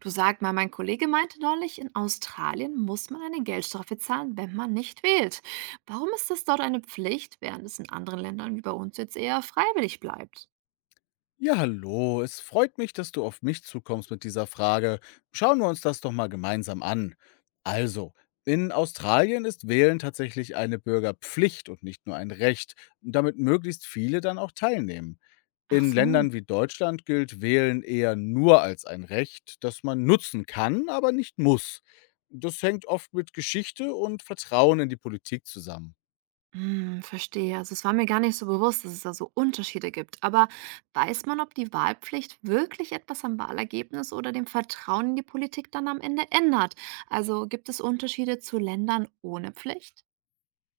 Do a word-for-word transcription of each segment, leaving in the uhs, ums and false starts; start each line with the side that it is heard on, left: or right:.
right: Du, sag mal, mein Kollege meinte neulich, in Australien muss man eine Geldstrafe zahlen, wenn man nicht wählt. Warum ist das dort eine Pflicht, während es in anderen Ländern wie bei uns jetzt eher freiwillig bleibt?
left: Ja, hallo. Es freut mich, dass du auf mich zukommst mit dieser Frage. Schauen wir uns das doch mal gemeinsam an. Also, in Australien ist Wählen tatsächlich eine Bürgerpflicht und nicht nur ein Recht, damit möglichst viele dann auch teilnehmen.
right: Ach
left: In
right: so,
left: Ländern wie Deutschland gilt Wählen eher nur als ein Recht, das man nutzen kann, aber nicht muss. Das hängt oft mit Geschichte und Vertrauen in die Politik zusammen.
right: hm, verstehe. Also es war mir gar nicht so bewusst, dass es da so Unterschiede gibt. Aber weiß man, ob die Wahlpflicht wirklich etwas am Wahlergebnis oder dem Vertrauen in die Politik dann am Ende ändert? Also gibt es Unterschiede zu Ländern ohne Pflicht?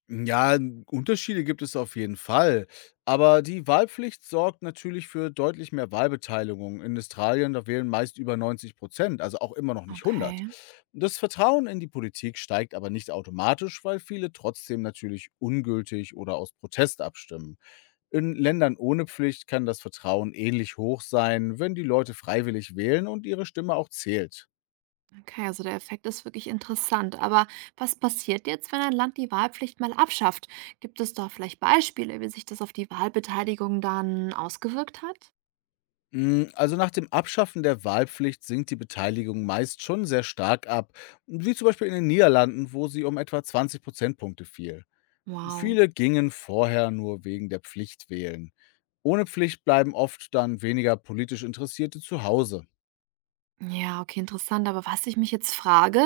left: Ja, Unterschiede gibt es auf jeden Fall. Aber die Wahlpflicht sorgt natürlich für deutlich mehr Wahlbeteiligung. In Australien, da wählen meist über neunzig Prozent, also auch immer noch nicht hundert.
right: Okay.
left: Das Vertrauen in die Politik steigt aber nicht automatisch, weil viele trotzdem natürlich ungültig oder aus Protest abstimmen. In Ländern ohne Pflicht kann das Vertrauen ähnlich hoch sein, wenn die Leute freiwillig wählen und ihre Stimme auch zählt.
right: Okay, also der Effekt ist wirklich interessant. Aber was passiert jetzt, wenn ein Land die Wahlpflicht mal abschafft? Gibt es da vielleicht Beispiele, wie sich das auf die Wahlbeteiligung dann ausgewirkt hat?
left: Mm, Also nach dem Abschaffen der Wahlpflicht sinkt die Beteiligung meist schon sehr stark ab, wie zum Beispiel in den Niederlanden, wo sie um etwa zwanzig Prozentpunkte fiel.
right: Wow.
left: Viele gingen vorher nur wegen der Pflicht wählen. Ohne Pflicht bleiben oft dann weniger politisch Interessierte zu Hause.
right: Ja, okay, interessant. Aber was ich mich jetzt frage,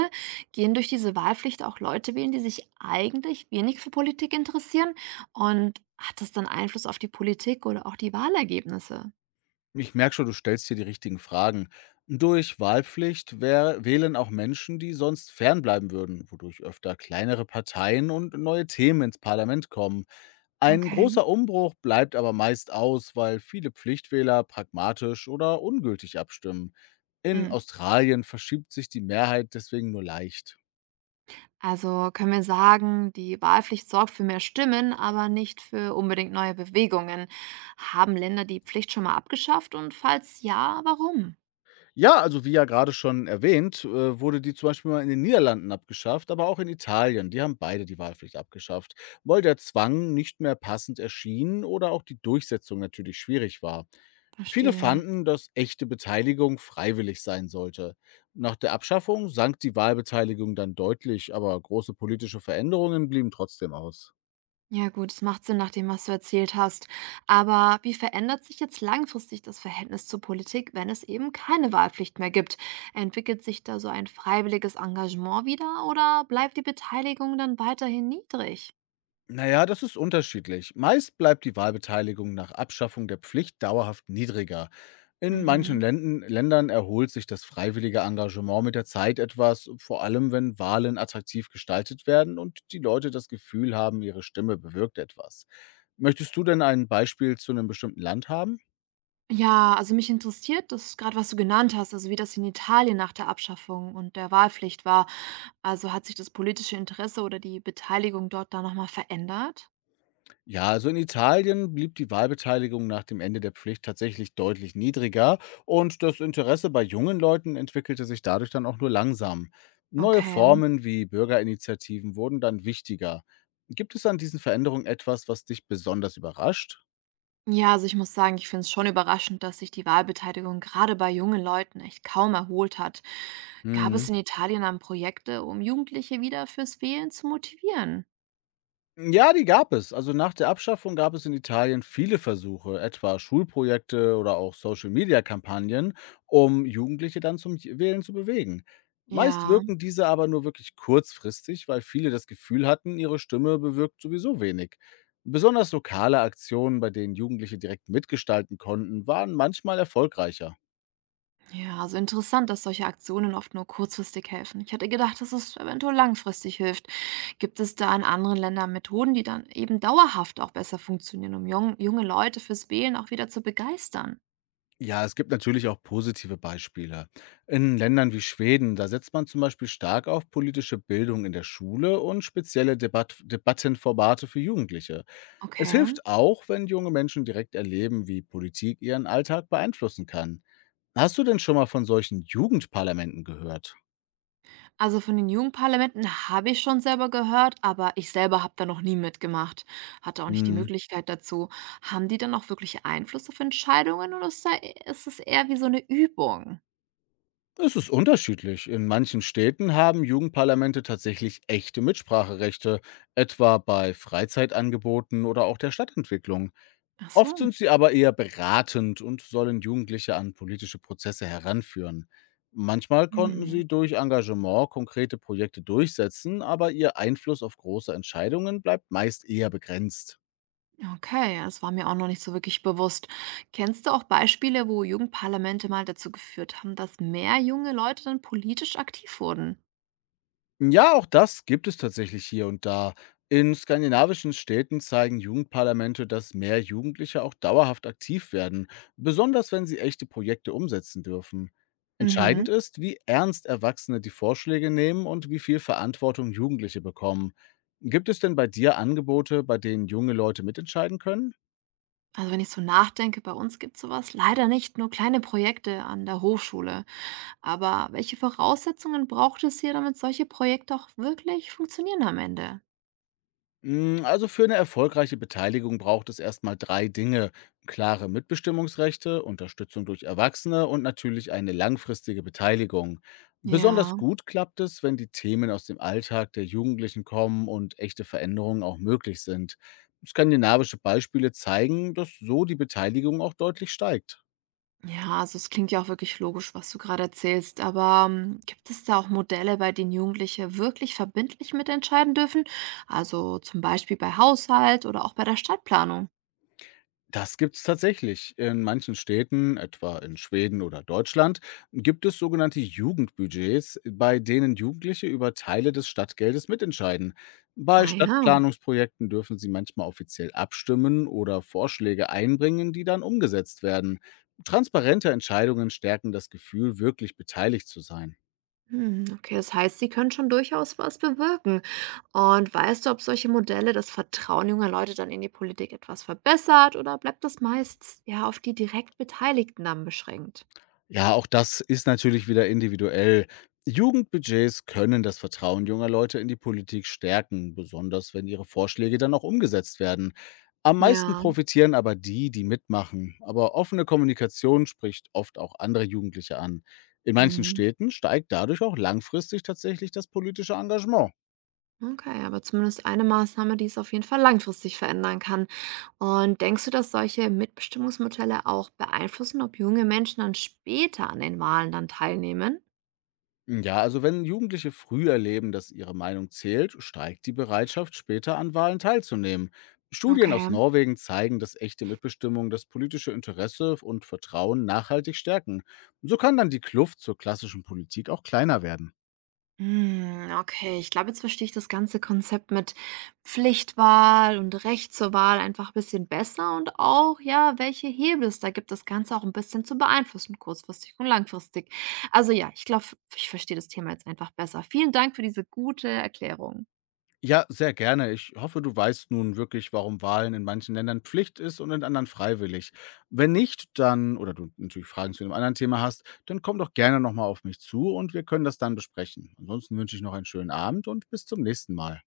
right: gehen durch diese Wahlpflicht auch Leute wählen, die sich eigentlich wenig für Politik interessieren? Und hat das dann Einfluss auf die Politik oder auch die Wahlergebnisse?
left: Ich merke schon, du stellst hier die richtigen Fragen. Durch Wahlpflicht wär, wählen auch Menschen, die sonst fernbleiben würden, wodurch öfter kleinere Parteien und neue Themen ins Parlament kommen. Ein
right: Okay.
left: großer Umbruch bleibt aber meist aus, weil viele Pflichtwähler pragmatisch oder ungültig abstimmen. In
right: Hm.
left: Australien verschiebt sich die Mehrheit deswegen nur leicht.
right: Also können wir sagen, die Wahlpflicht sorgt für mehr Stimmen, aber nicht für unbedingt neue Bewegungen. Haben Länder die Pflicht schon mal abgeschafft und falls ja, warum?
left: Ja, also wie ja gerade schon erwähnt, äh, wurde die zum Beispiel mal in den Niederlanden abgeschafft, aber auch in Italien. Die haben beide die Wahlpflicht abgeschafft, weil der Zwang nicht mehr passend erschien oder auch die Durchsetzung natürlich schwierig war. Viele
right: Verstehe.
left: fanden, dass echte Beteiligung freiwillig sein sollte. Nach der Abschaffung sank die Wahlbeteiligung dann deutlich, aber große politische Veränderungen blieben trotzdem aus.
right: Ja gut, es macht Sinn nach dem, was du erzählt hast. Aber wie verändert sich jetzt langfristig das Verhältnis zur Politik, wenn es eben keine Wahlpflicht mehr gibt? Entwickelt sich da so ein freiwilliges Engagement wieder oder bleibt die Beteiligung dann weiterhin niedrig?
left: Na ja, das ist unterschiedlich. Meist bleibt die Wahlbeteiligung nach Abschaffung der Pflicht dauerhaft niedriger. In manchen
right: Mhm.
left: Länden, Ländern erholt sich das freiwillige Engagement mit der Zeit etwas, vor allem wenn Wahlen attraktiv gestaltet werden und die Leute das Gefühl haben, ihre Stimme bewirkt etwas. Möchtest du denn ein Beispiel zu einem bestimmten Land haben?
right: Ja, also mich interessiert das gerade, was du genannt hast, also wie das in Italien nach der Abschaffung und der Wahlpflicht war. Also hat sich das politische Interesse oder die Beteiligung dort da noch mal verändert?
left: Ja, also in Italien blieb die Wahlbeteiligung nach dem Ende der Pflicht tatsächlich deutlich niedriger und das Interesse bei jungen Leuten entwickelte sich dadurch dann auch nur langsam. Neue
right: Okay.
left: Formen wie Bürgerinitiativen wurden dann wichtiger. Gibt es an diesen Veränderungen etwas, was dich besonders überrascht?
right: Ja, also ich muss sagen, ich finde es schon überraschend, dass sich die Wahlbeteiligung gerade bei jungen Leuten echt kaum erholt hat. Gab es
left: Mhm.
right: in Italien dann Projekte, um Jugendliche wieder fürs Wählen zu motivieren?
left: Ja, die gab es. Also nach der Abschaffung gab es in Italien viele Versuche, etwa Schulprojekte oder auch Social-Media-Kampagnen, um Jugendliche dann zum J- Wählen zu bewegen. Meist
right: Ja.
left: wirken diese aber nur wirklich kurzfristig, weil viele das Gefühl hatten, ihre Stimme bewirkt sowieso wenig. Besonders lokale Aktionen, bei denen Jugendliche direkt mitgestalten konnten, waren manchmal erfolgreicher.
right: Ja, also interessant, dass solche Aktionen oft nur kurzfristig helfen. Ich hätte gedacht, dass es eventuell langfristig hilft. Gibt es da in anderen Ländern Methoden, die dann eben dauerhaft auch besser funktionieren, um jung, junge Leute fürs Wählen auch wieder zu begeistern?
left: Ja, es gibt natürlich auch positive Beispiele. In Ländern wie Schweden, da setzt man zum Beispiel stark auf politische Bildung in der Schule und spezielle Debat Debattenformate für Jugendliche. Es
right: Okay.
left: hilft auch, wenn junge Menschen direkt erleben, wie Politik ihren Alltag beeinflussen kann. Hast du denn schon mal von solchen Jugendparlamenten gehört?
right: Also von den Jugendparlamenten habe ich schon selber gehört, aber ich selber habe da noch nie mitgemacht. Hatte auch nicht die
left: Hm.
right: Möglichkeit dazu. Haben die dann auch wirklich Einfluss auf Entscheidungen oder ist, da, ist es eher wie so eine Übung?
left: Es ist unterschiedlich. In manchen Städten haben Jugendparlamente tatsächlich echte Mitspracherechte, etwa bei Freizeitangeboten oder auch der Stadtentwicklung.
right: Ach
left: Oft
right: so.
left: sind sie aber eher beratend und sollen Jugendliche an politische Prozesse heranführen. Manchmal konnten
right: Hm.
left: sie durch Engagement konkrete Projekte durchsetzen, aber ihr Einfluss auf große Entscheidungen bleibt meist eher begrenzt.
right: Okay, ja, das war mir auch noch nicht so wirklich bewusst. Kennst du auch Beispiele, wo Jugendparlamente mal dazu geführt haben, dass mehr junge Leute dann politisch aktiv wurden?
left: Ja, auch das gibt es tatsächlich hier und da. In skandinavischen Städten zeigen Jugendparlamente, dass mehr Jugendliche auch dauerhaft aktiv werden, besonders wenn sie echte Projekte umsetzen dürfen.
right: Mhm.
left: Entscheidend ist, wie ernst Erwachsene die Vorschläge nehmen und wie viel Verantwortung Jugendliche bekommen. Gibt es denn bei dir Angebote, bei denen junge Leute mitentscheiden können?
right: Also wenn ich so nachdenke, bei uns gibt es sowas leider nicht, nur kleine Projekte an der Hochschule. Aber welche Voraussetzungen braucht es hier, damit solche Projekte auch wirklich funktionieren am Ende?
left: Mm, Also für eine erfolgreiche Beteiligung braucht es erstmal drei Dinge. Klare Mitbestimmungsrechte, Unterstützung durch Erwachsene und natürlich eine langfristige Beteiligung. Besonders
right: Ja.
left: gut klappt es, wenn die Themen aus dem Alltag der Jugendlichen kommen und echte Veränderungen auch möglich sind. Skandinavische Beispiele zeigen, dass so die Beteiligung auch deutlich steigt.
right: Ja, also es klingt ja auch wirklich logisch, was du gerade erzählst, aber ähm, gibt es da auch Modelle, bei denen Jugendliche wirklich verbindlich mitentscheiden dürfen? Also zum Beispiel bei Haushalt oder auch bei der Stadtplanung.
left: Das gibt es tatsächlich. In manchen Städten, etwa in Schweden oder Deutschland, gibt es sogenannte Jugendbudgets, bei denen Jugendliche über Teile des Stadtgeldes mitentscheiden. Bei
right: Ah ja,
left: Stadtplanungsprojekten dürfen sie manchmal offiziell abstimmen oder Vorschläge einbringen, die dann umgesetzt werden. Transparente Entscheidungen stärken das Gefühl, wirklich beteiligt zu sein.
right: hm, okay, das heißt, sie können schon durchaus was bewirken. Und weißt du, ob solche Modelle das Vertrauen junger Leute dann in die Politik etwas verbessert oder bleibt das meist ja auf die direkt Beteiligten dann beschränkt?
left: Ja, auch das ist natürlich wieder individuell. Jugendbudgets können das Vertrauen junger Leute in die Politik stärken, besonders wenn ihre Vorschläge dann auch umgesetzt werden. Am meisten
right: Ja.
left: profitieren aber die, die mitmachen. Aber offene Kommunikation spricht oft auch andere Jugendliche an. In manchen Städten steigt dadurch auch langfristig tatsächlich das politische Engagement.
right: Okay, aber zumindest eine Maßnahme, die es auf jeden Fall langfristig verändern kann. Und denkst du, dass solche Mitbestimmungsmodelle auch beeinflussen, ob junge Menschen dann später an den Wahlen dann teilnehmen?
left: Ja, also wenn Jugendliche früh erleben, dass ihre Meinung zählt, steigt die Bereitschaft, später an Wahlen teilzunehmen. Studien
right: Okay.
left: aus Norwegen zeigen, dass echte Mitbestimmung das politische Interesse und Vertrauen nachhaltig stärken. So kann dann die Kluft zur klassischen Politik auch kleiner werden.
right: Hm, okay, ich glaube, jetzt verstehe ich das ganze Konzept mit Pflichtwahl und Recht zur Wahl einfach ein bisschen besser und auch, ja, welche Hebel es da gibt, das Ganze auch ein bisschen zu beeinflussen, kurzfristig und langfristig. Also ja, ich glaube, ich verstehe das Thema jetzt einfach besser. Vielen Dank für diese gute Erklärung.
left: Ja, sehr gerne. Ich hoffe, du weißt nun wirklich, warum Wahlen in manchen Ländern Pflicht ist und in anderen freiwillig. Wenn nicht, dann, oder du natürlich Fragen zu einem anderen Thema hast, dann komm doch gerne nochmal auf mich zu und wir können das dann besprechen. Ansonsten wünsche ich noch einen schönen Abend und bis zum nächsten Mal.